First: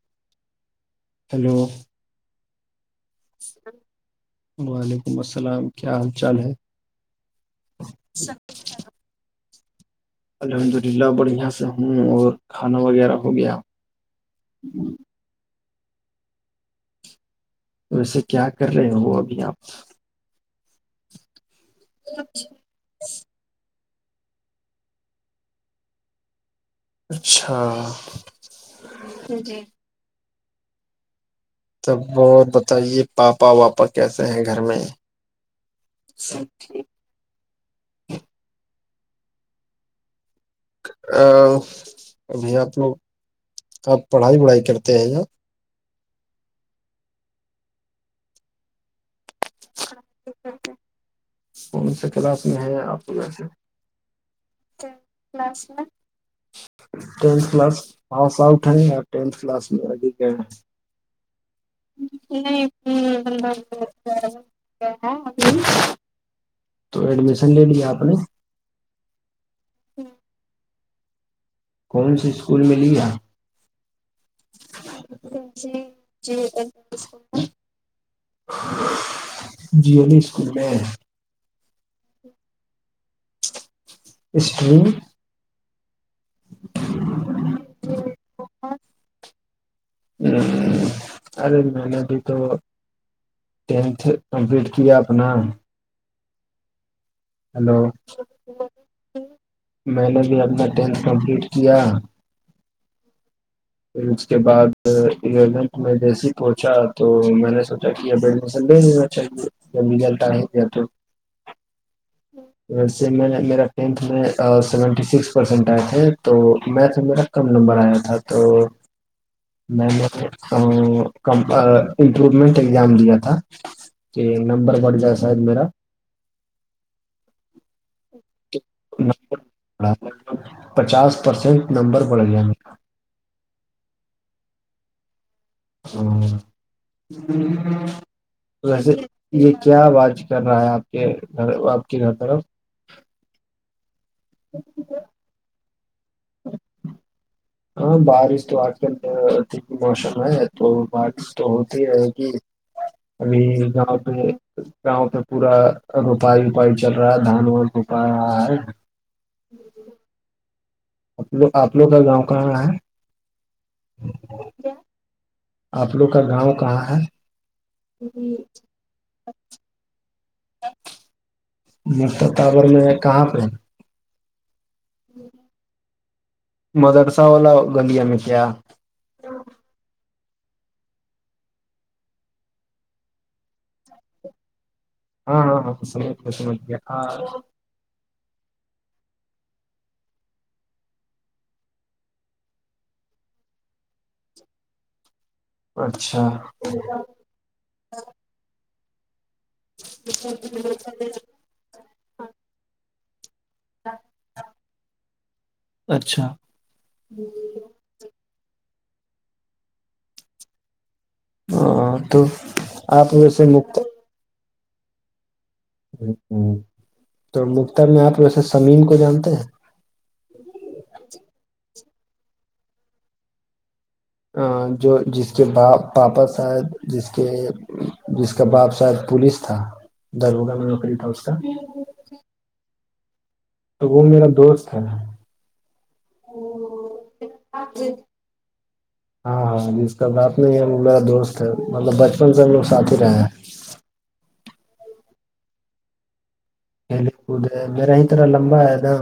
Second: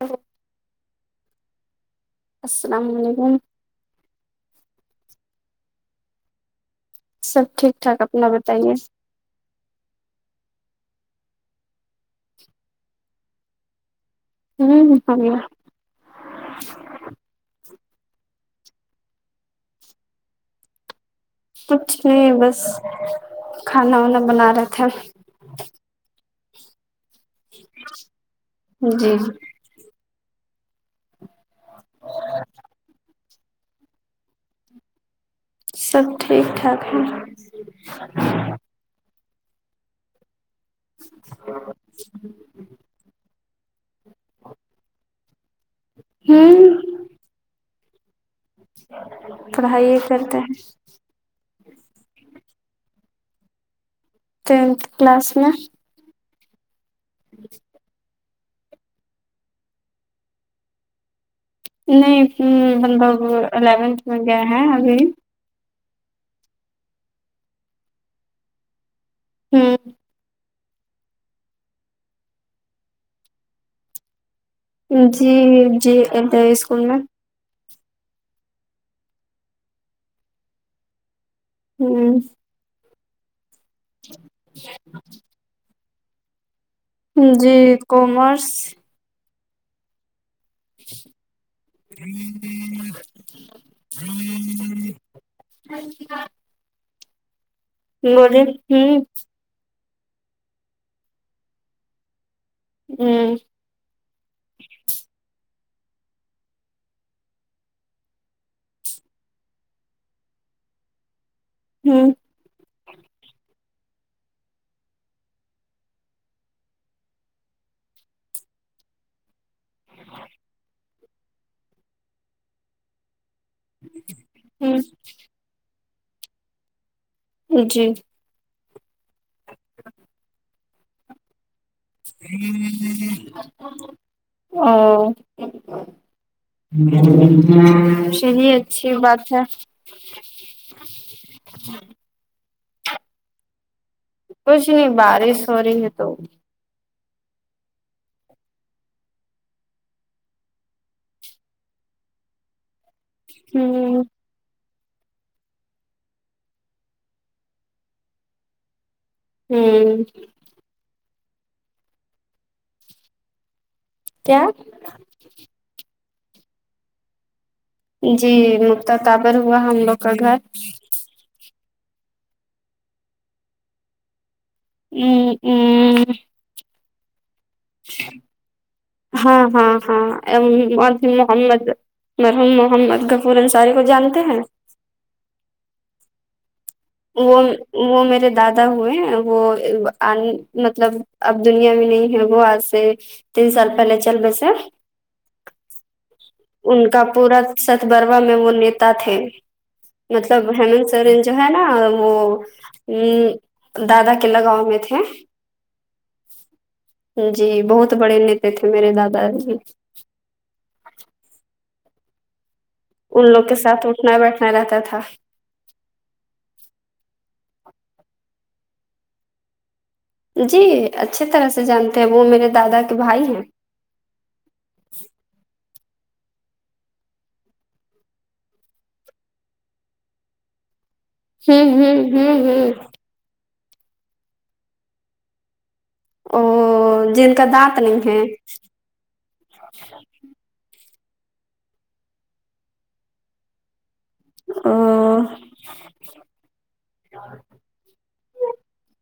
او hello السلام علیکم وعلیکم السلام کیا حال چال ہے سب ٹھیک ٹھاک اپنا بتائیے الحمد للہ بڑھیاں سے ہوں اور کھانا وغیرہ ہو گیا ہاں ہو گیا ویسے کیا کر رہے ہو ابھی آپ کچھ نہیں بس کھانا وانا بنا رہے تھے اچھا جی تو اور بتائیے پاپا واپا کیسے ہیں گھر میں سب ٹھیک ٹھاک ہے ابھی آپ لوگ آپ پڑھائی وڑھائی کرتے ہیں ہوں پڑھائی کرتے ہیں کون سے کلاس میں ہے آپ ویسے ٹینت کلاس میں ٹینت کلاس [inaudible] نہیں مطلب الیونتھ میں گئے ہیں ابھی تو ایڈمیشن لے لیا آپ نے ہوں کون سی اسکول میں لیا جی جی ادھر ہی اسکول میں جیلی اسکول میں ہوں سٹریم جی کومرس ارے میں نے بھی تو ٹینتھ کمپلیٹ کیا اپنا ہاں جی [inaudible] ہلو ہ میں نے بھی اپنا ٹینھ کمپلیٹ کیا ہوں [inaudible] پھر اس کے بعد الیونتھ میں جیسی پہنچا تو میں نے سوچا کہ اب ایڈمیشن لے لی میں [inaudible] ہوں ویس میں نے میرا ٹینتھ میں سیونٹی سکس پرسینٹ آئے تھے تو مھیت میرا کم نمبر آیا تھا تو میں نے امپرومنٹ اگزام دیا تھا جی نمبر بڑھ جائے شاید میرا جی پچاس پرسینٹ نمبر بڑھ گیا ا [unintelligible] ہاں چلیے ویسے اچھی بات ہے یہ کیا باز کر رہا ہے آپ کے گھر [inaudible] کچھ نہیں بارش ہو رہی ہے تو ہاں بارش تو آج کل موسم ہے تو بارش تو ہوتی رہے گی ابھی گاؤں ہوں پہ گاؤں پہ پورا روپائی وپائی چل رہا ہے دھان وان روپا آا ہے ہوں آپ لوگ کا گاؤں کہاں ہے کیا آپ لوگ کا گاؤں کہاں ہے جی مختا تابر ہوا ہم لوگ کا گھر مبر میں کہاں پہ ہے [unintelligible] مدرسہ والا گلیا میں کیا ہاں ہاں ہاں محممد محوم محمد غفور انصاری کو جانتے ہیں ہاں ہاں سمھ سمجھ ہے وہ وہ میرے دادا ہوئے وہ مطلب اب دنیا میں نہیں ہے وہ آج سے ت سولپ ال چل بسر اچھا ان کا پورا ستبروا میں وہ نیتا تھے مطلب ہیمنت سورن جو ہے نا وہ ہ دادا کے لگاؤ میں تھے اچھا جی بہت بڑے نتے تھے میرے دادای اور دو ان لوگ کے ساتھ اٹھنا بیٹھنا رہتا تھا ہ تو مختر میں آپ ویسے سمیم کو جانتے ہیں جی اچھی طرح سے جانتے ہیں وہ میرے دادا کے بھائی ہیں جو جس کے با پاپا شاید جس کے جس کا باپ شاید پوولس تھا دربگہ میں نکری تھا اس کا [unintelligible] تو وہ میرا دوست ہے او جن کا دانت نہیں ہے او ہاں ہاں ج اس کا بات نہیں ہے میرا دوست ہے مطلب بچپن سے ہم لوگ ساتھ ہی رہے ہیں ا کھیل کود ہے میرا اترنا لمبا ہے نا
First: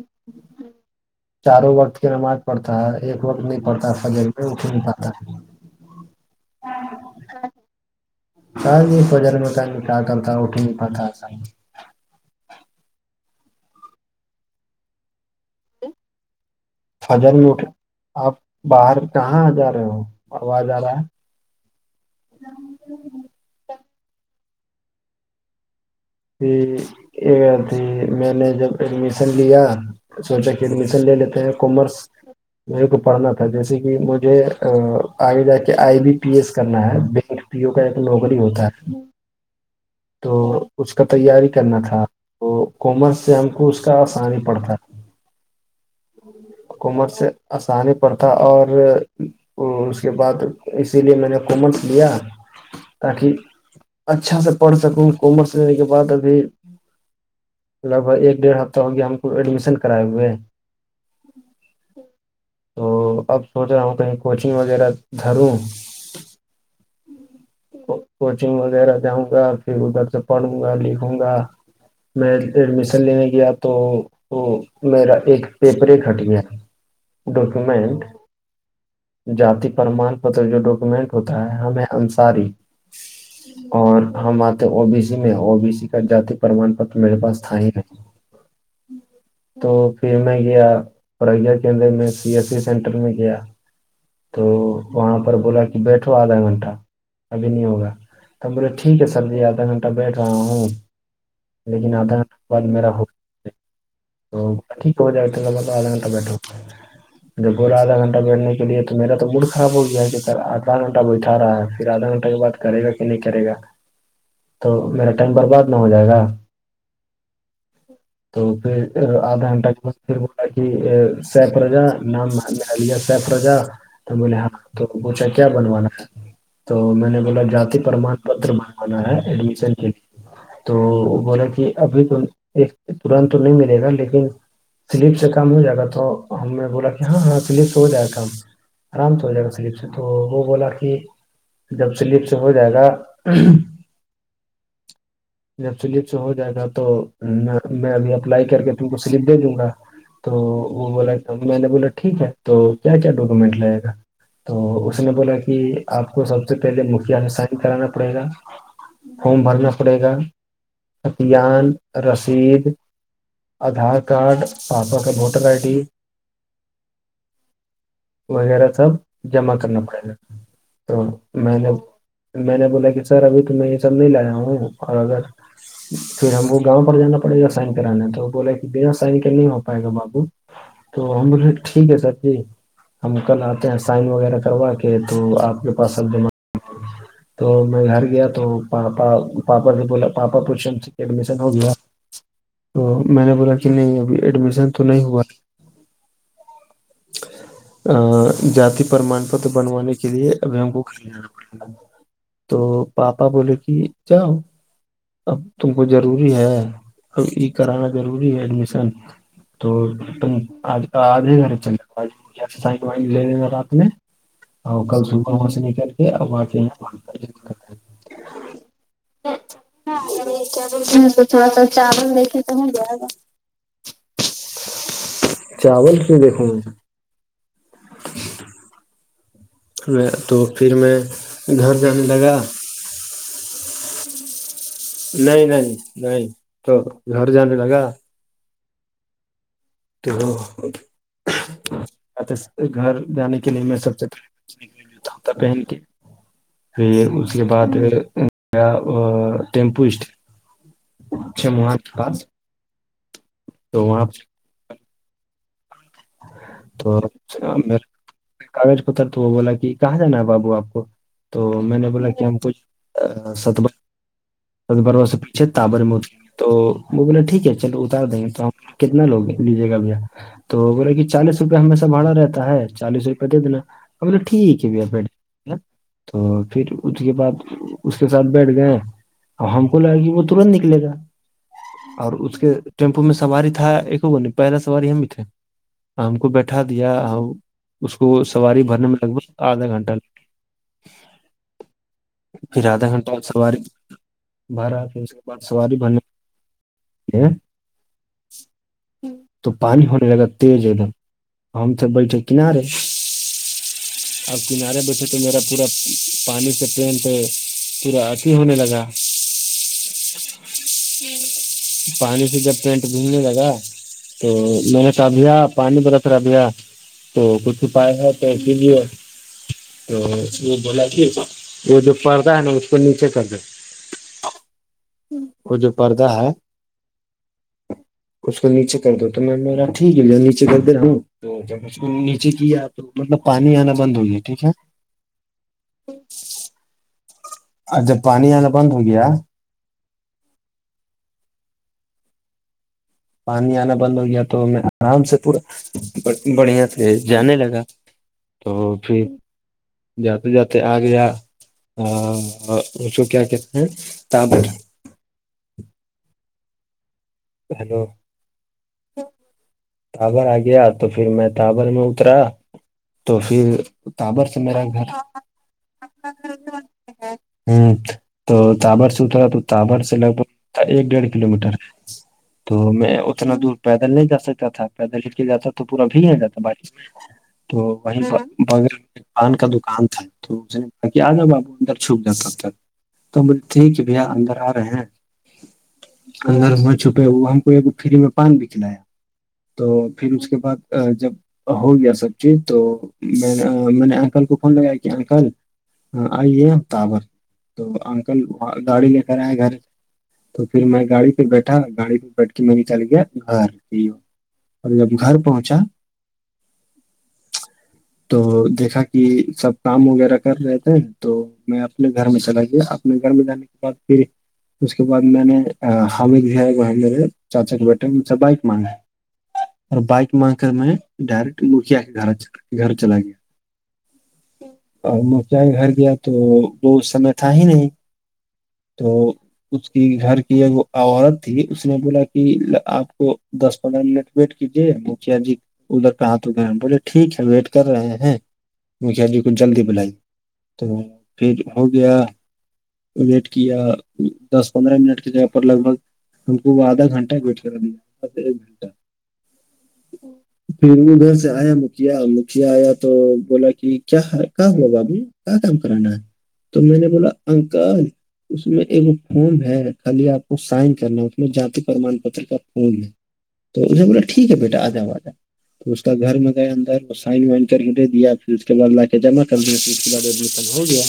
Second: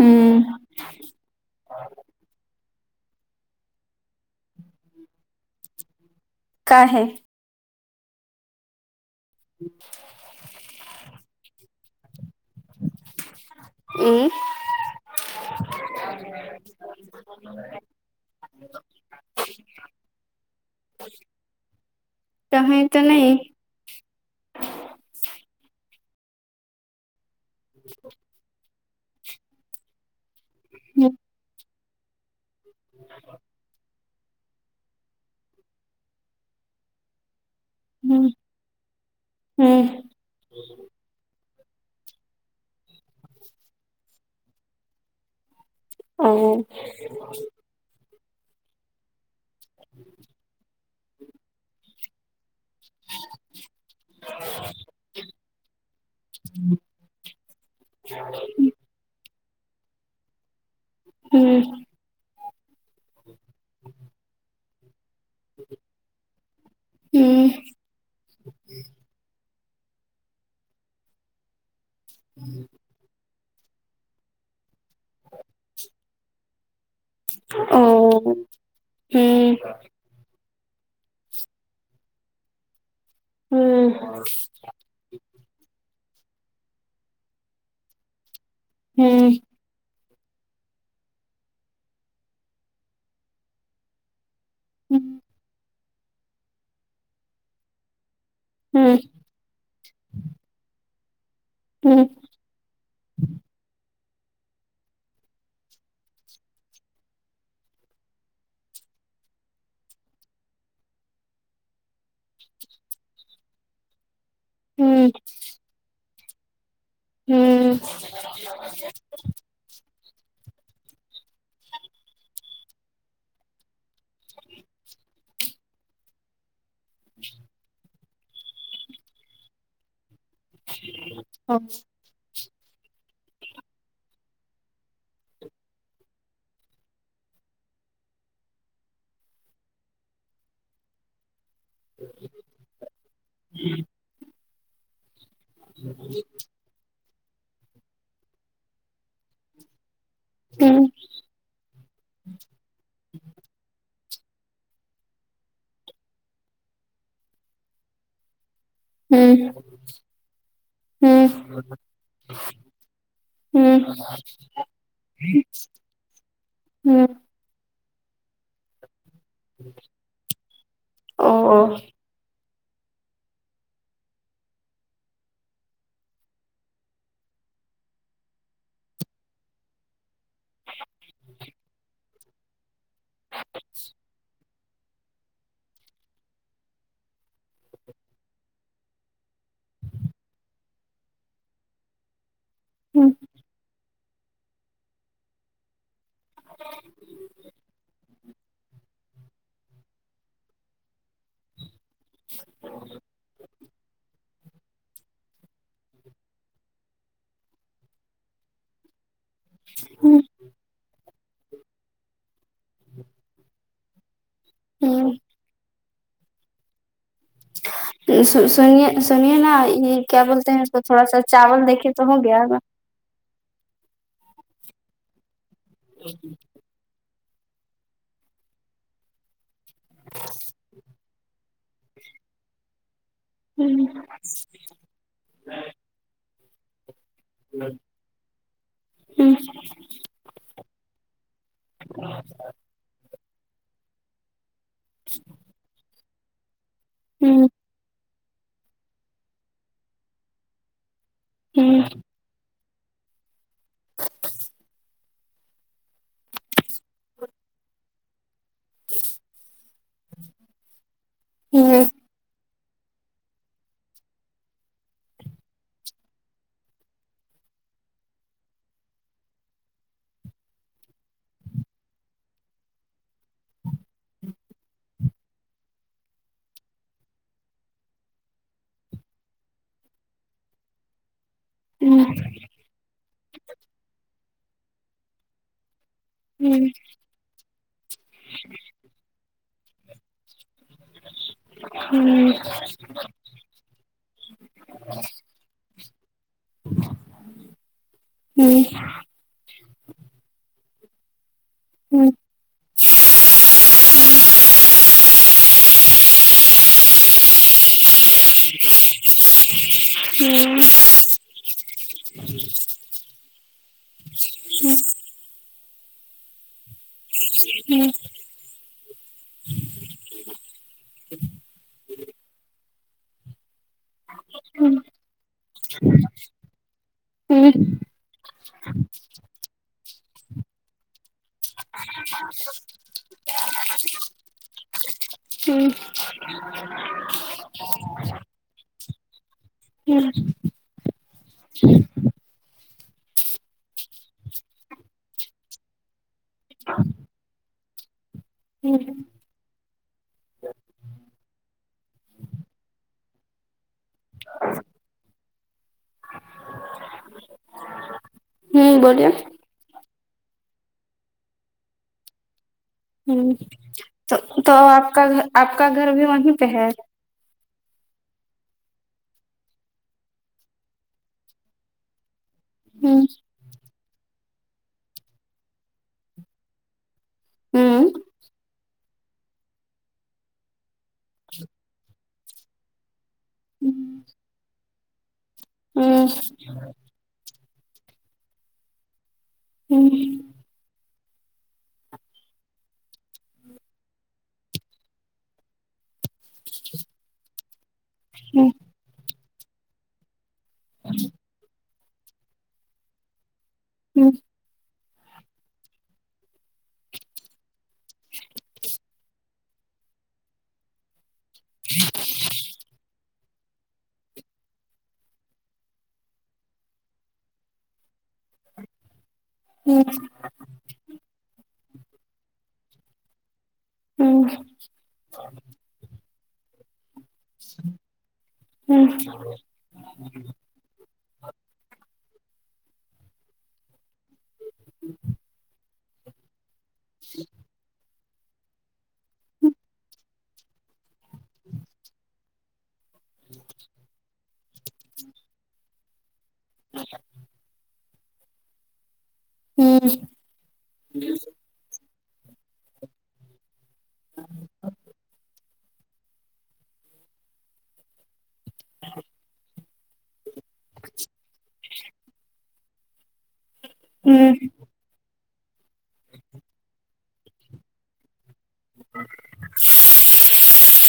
ہوں چاروں وقت کی نماز پڑتا ہے ایک وقت نہیں پڑتا سج میں نہیں پاتا کااہ س نہیں بجر میں کہیں کہ چلتا اٹ ہی نہیں پاتا کہیں ا [unintelligible] فجر میں اٹھ آپ باہر کہاں آ جا رہے ہوو ج رہا ہے کہیں تو نہیں یہھی میں نے جب ایڈمیشن لیا سوچا کہ ایڈمیشن ہ لے لیتے ہیں کامرس میرے کو پڑھنا تھا جیسے کہ مجھے آگے جا کے آئی بی پی ایس کرنا ہے پیو کا ایک ہ نوکری ہوتا ہے ہوں تو اس کا تیاری کرنا تھا تو کامرس سے ہم کو اس کا آسانی پڑتا او کامرس سے آسانی پرڑ تھا اور اس کے بعد اسی لیے میں نے کومرس لیا تاکہ اچھا سے پڑھ سکوں کامرس لینے کے بع ابھی لگ بھگ ایک ڈیڑھ ہفتہ ہو گیا ہم کو ایڈمیشن کرائے ہوئے ہوں تو اب سوچ رہا ہوں کہیں کوچنگ وغیرہ دھروں ہوں تو کوچنگ وغیرہ جاؤں گا پھر ادھر سے پڑھوں گا لکھوں گا میں ایڈمیشن لینے گیا تو وہ میرا ایک پیپر ہی کھٹ گیا تھا او ڈاکومنٹ ہوں جاتی پرمان مطلب جو ڈاکومنٹ ہوتا ہے ہم ہے انصاری ہوں اور ہم تو او بی سی میں او بی سی کا جاتی پرمان پت میرے پاس تھا ہی نہیں ہوں تو پھر میں گیا پریہ کیندر میں سی ایس سی سینٹر میں گیا تو وہاں پر بولا کہ بیٹھو آدھا گھنٹہ ابھی نہیں ہوگا میں نے بولے ہوں ہوں ٹھیک ہے سر سر جی آدھا گھنٹہ بیٹھ رہا ہوں لیکن ہوں آدھا گھنٹہ کے بد میرا ہو تو ٹھیک ہو جائے ب گا تو ادھا گھنٹہ بیٹھو جب بولا آدھا گھنٹہ بیٹھنے کے لیے تو میرا تو موڈ خراب ہو گیا ہے کہ سر آدھا گھنٹہ بیٹھا رہا ہے پھر آدھا گھنٹہ کے بعد کرے گا کہ نہیں کرے گا تو ہوں میرا ہوں ٹائم برباد نہ ہو جائے گا ہوں تو پھر آدھا گھنٹہ کے بعد پھر بولا کہ سیف رجا نام لیا سیف رجا تو بول ہاں تو پوچھا کیا بنونا ہے تو میں نے بولا جاتی پرمان پت بنوانا ہے ایڈمیشن کے لیے تو وہ بولے کہ ابھی تو ایک ترنت تو نہیں مل گا لیکن سلپ سے کام ہو جائے گا تو ہم نے بولا کہ ہاں ہاں سلپ سے ہو جائے گا کام آرام سے ہو جائے گا سلیپ سے تو وہ بولا کہ جب سلیپ سے ہو جائے گا جب سلپ سے ہو جائے گا تو میں ابھی اپلائی کر کے تم کو سلپ دے دوں گا تو وہ بولا میں نے بولا ٹھیک ہے تو کیا کیا ڈاکومینٹ لایا گا تو اس نے بولا کہ آپ کو سب سے پہلے مکیا سی سائن کرانا پڑے گا فوم بھرنا پڑے گا ہوں عطان رسید ہوں آدھار کارڈ پاپا کا ووٹر آئی ڈی ہوں وغیرہ سب جمع کرنا پڑے گا تو میں او نے میں نے بولا کہ سر ابھی تو میں یہ سب نہیں لایا ہوں اور اگر پھر ہم وہ گاؤں پر جانا پڑے گا سائن کرانے میں تو بولے کہ بنا سائن کر نہیں ہو پائے گا بابو تو ہم بولے ٹھیک ہے سر جی ہم کل آتے ہیں سائن وغیرہ کروا کے تو آپ کے پاس سب جمع تو میں گھر گیا تو پاپا پاپا نے بولا پاپا پوشن سے ایڈمیشن ہو گیا تو میں نے بولا کہ نہیں ابھی ایڈمیشن تو نہیں ہوا ج [unintelligible] جاتی پرمان پت بنوانے کے لیے ابھی ہم کو گھر جانا پڑے گا تو پاپا بولے کہ جاؤ اب تم کو ضروری ہے اب یہ کرانا ضروری ہے ایڈمیشن تو تم آج ہی گھر چل سائ وائن لے لینا رات میں اور کل صبح وہاں سے نکل کے یہاں سنیے سنیے نا یہ کیا بولتے ہیں کو تھوڑا سا چاول دیکھیے تو ہو گیا [inaudible] چاول کیوں دیکھو میں تو پھر میں گھر جانے لگا ہوں نہیں نہیں نہیں تو گھر جانے لگا ہاں تو گھر جانے کے لیے میں سب سے پہلے پہن کے پھر اس کے بعد گیا ٹیمپو اسٹ اچھا مہات پاس تو وہاں تو کاغذ پتر تو وہ بولا کہ کہاں جانا ہے بابو آپ کو تو میں نے بولا کہ ہم کو ستبروا سے پیچھے تابر میں تو وہ بولاے ٹھیک ہے چلو اتار دیں گے تو ہم کتنا لوگے لیجیے گا بھیا تو بولے کہ چالیس روپئے ہمیشہ بھاڑا رہتا ہے چالیس روپئے دے دینا میں نے بولا ٹھیک ہے بھیا پھر تو پھر اس کے بعد اس کے ساتھ بیٹھ گئے اور ہم کو لاگا کی وہ ترنت نکلے گا اور اس کے ٹیمپو میں سواری تھا ایک پہلا سواری ہم ہی تھے ہم کو بیٹھا دیا اس کو سواری بھرنے میں لگ بھگ آدھا گھنٹہ لگ پھر آدھا گھنٹہ سواری بھرا پھر اس کے بعد سواری بھر تو پانی ہونے لگا تیز ایک دم ہم تھے بیٹھے کنارے اب کنارے بیٹھے تو میرا پورا پانی سے پینٹ ہے پورا ہونے لگا پانی سے جب پینٹ گھنے لگا تو میں نے کہا بھیا پانی برس رہا بھیا تو کچھ اپ پائے ہے [inaudible] تو وہ بولا کہ وہ جو پردہ ہے نا اس کو نیچے کر دیتے وہ جو پردہ ہے ہوں اس کو نیچے کر دو تو میں نے بولا ٹھیک ہے نیچے کر رہا ہوں تو جب اس کو نیچے کیا تو مطلب پانی آنا بند ہو گیا ٹھیک ہے ہوں [unintelligible] اور جب پانی آنا بند ہو گیا ہوں پانی آنا بند ہو گیا تو میں آرام سے پورا بڑھیا سے جانے لگا تو پھر جاتے جاتے آ گیا اس کو کیا کہتے ہیں ہیلو بولیے تبر آ گیا تو پھر میں تابر میں اترا تو ہوں پھر تو تابر سے تو میرا گھر آپ کا آپ کا گھر بھی وہیں پہ ہے تو تبر سے اترا ہے تو تبر سے لگ بھگ ایک ڈیڑھ کلو میٹر ہے تو میں ہوں اتنا دور پیدل نہیں جا سکتا تھا پیدل ہل کے جاتا تو پورا بھیگ نہیں جاتا بارش میں تو ہوں وہ بغل پان کا دکان تھا تو اس نے کہا کہ آجا بابو اندر چھپ تو ہم بولی ٹھیک ہے بھیا اندر ا رہے ہیں ہوں تو اندر چھپے ہوئے ہم کو ایک فری میں پان بھی کھلایا تو پھر ہوں اس کے بعد جب ہو گیا سب چیز تو میں میں نے انکل کو فون لگایا کہ انکل ہاں آئیے ہم تابر تو انکل گاڑی لے کر آئے گھر تو پھر میں گاڑی پہ بیٹھا گاڑی پہ بیٹھ کے میں بھی چل گیا گھر ہوں اور جب گھر پہنچا تو دیکھا کہ سب کام وغیرہ کر رہے تھے تو میں اپنے گھر میں چلا گیا اپنے گھر میں جانے کے بعد پھر اس کے بعد میں نے میرے چاچا کے بیٹا مھا بائک مانگے اور بائک مانگ کر میں ڈائریکٹ مکھیا کے گھر گھر چلا گیا ہوں اور مکھیا کے گھر گیا تو وہ اس سمے تھا ہی نہیں ہوں تو اس کی گھر کی ایک عورت تھی اس نے بولا کہ آپ کو دس پندرہ منٹ ویٹ کیجیے مکھیا جی ادھر کا ہاتھ ادھر بولے ٹھیک ہے ویٹ کر رہے ہیں مکھیا جی کو جلدی بلائی تو پھر ہو گیا ویٹ کیا دس پندرہ منٹ کی جگہ پر لگ بھگ ہم کو وہ آدھا گھنٹہ ویٹ کرا لیا [inaudible] ہوں پھر ادھر سے آیا مکھیا مکھیا آیا تو بولا کہ کیا ہے کیا ہوا بابو کیا کام کرانا ہے تو میں نے بولا انکل اس میں ایک فارم ہے خالی آپ کو سائن کرنا اس میں پرمان پت کا فون لے تو اس نے بولا ہوں ٹھیک ہے بیٹا آ جاؤ آ جاؤ تو اس کا گھر میں گئے اندر وہ سائن وائن کر کے دے دیا پھر اس کے بعد لا کے جمع کر دیا پھر اس کے بعد ایڈمیشن ہو گیا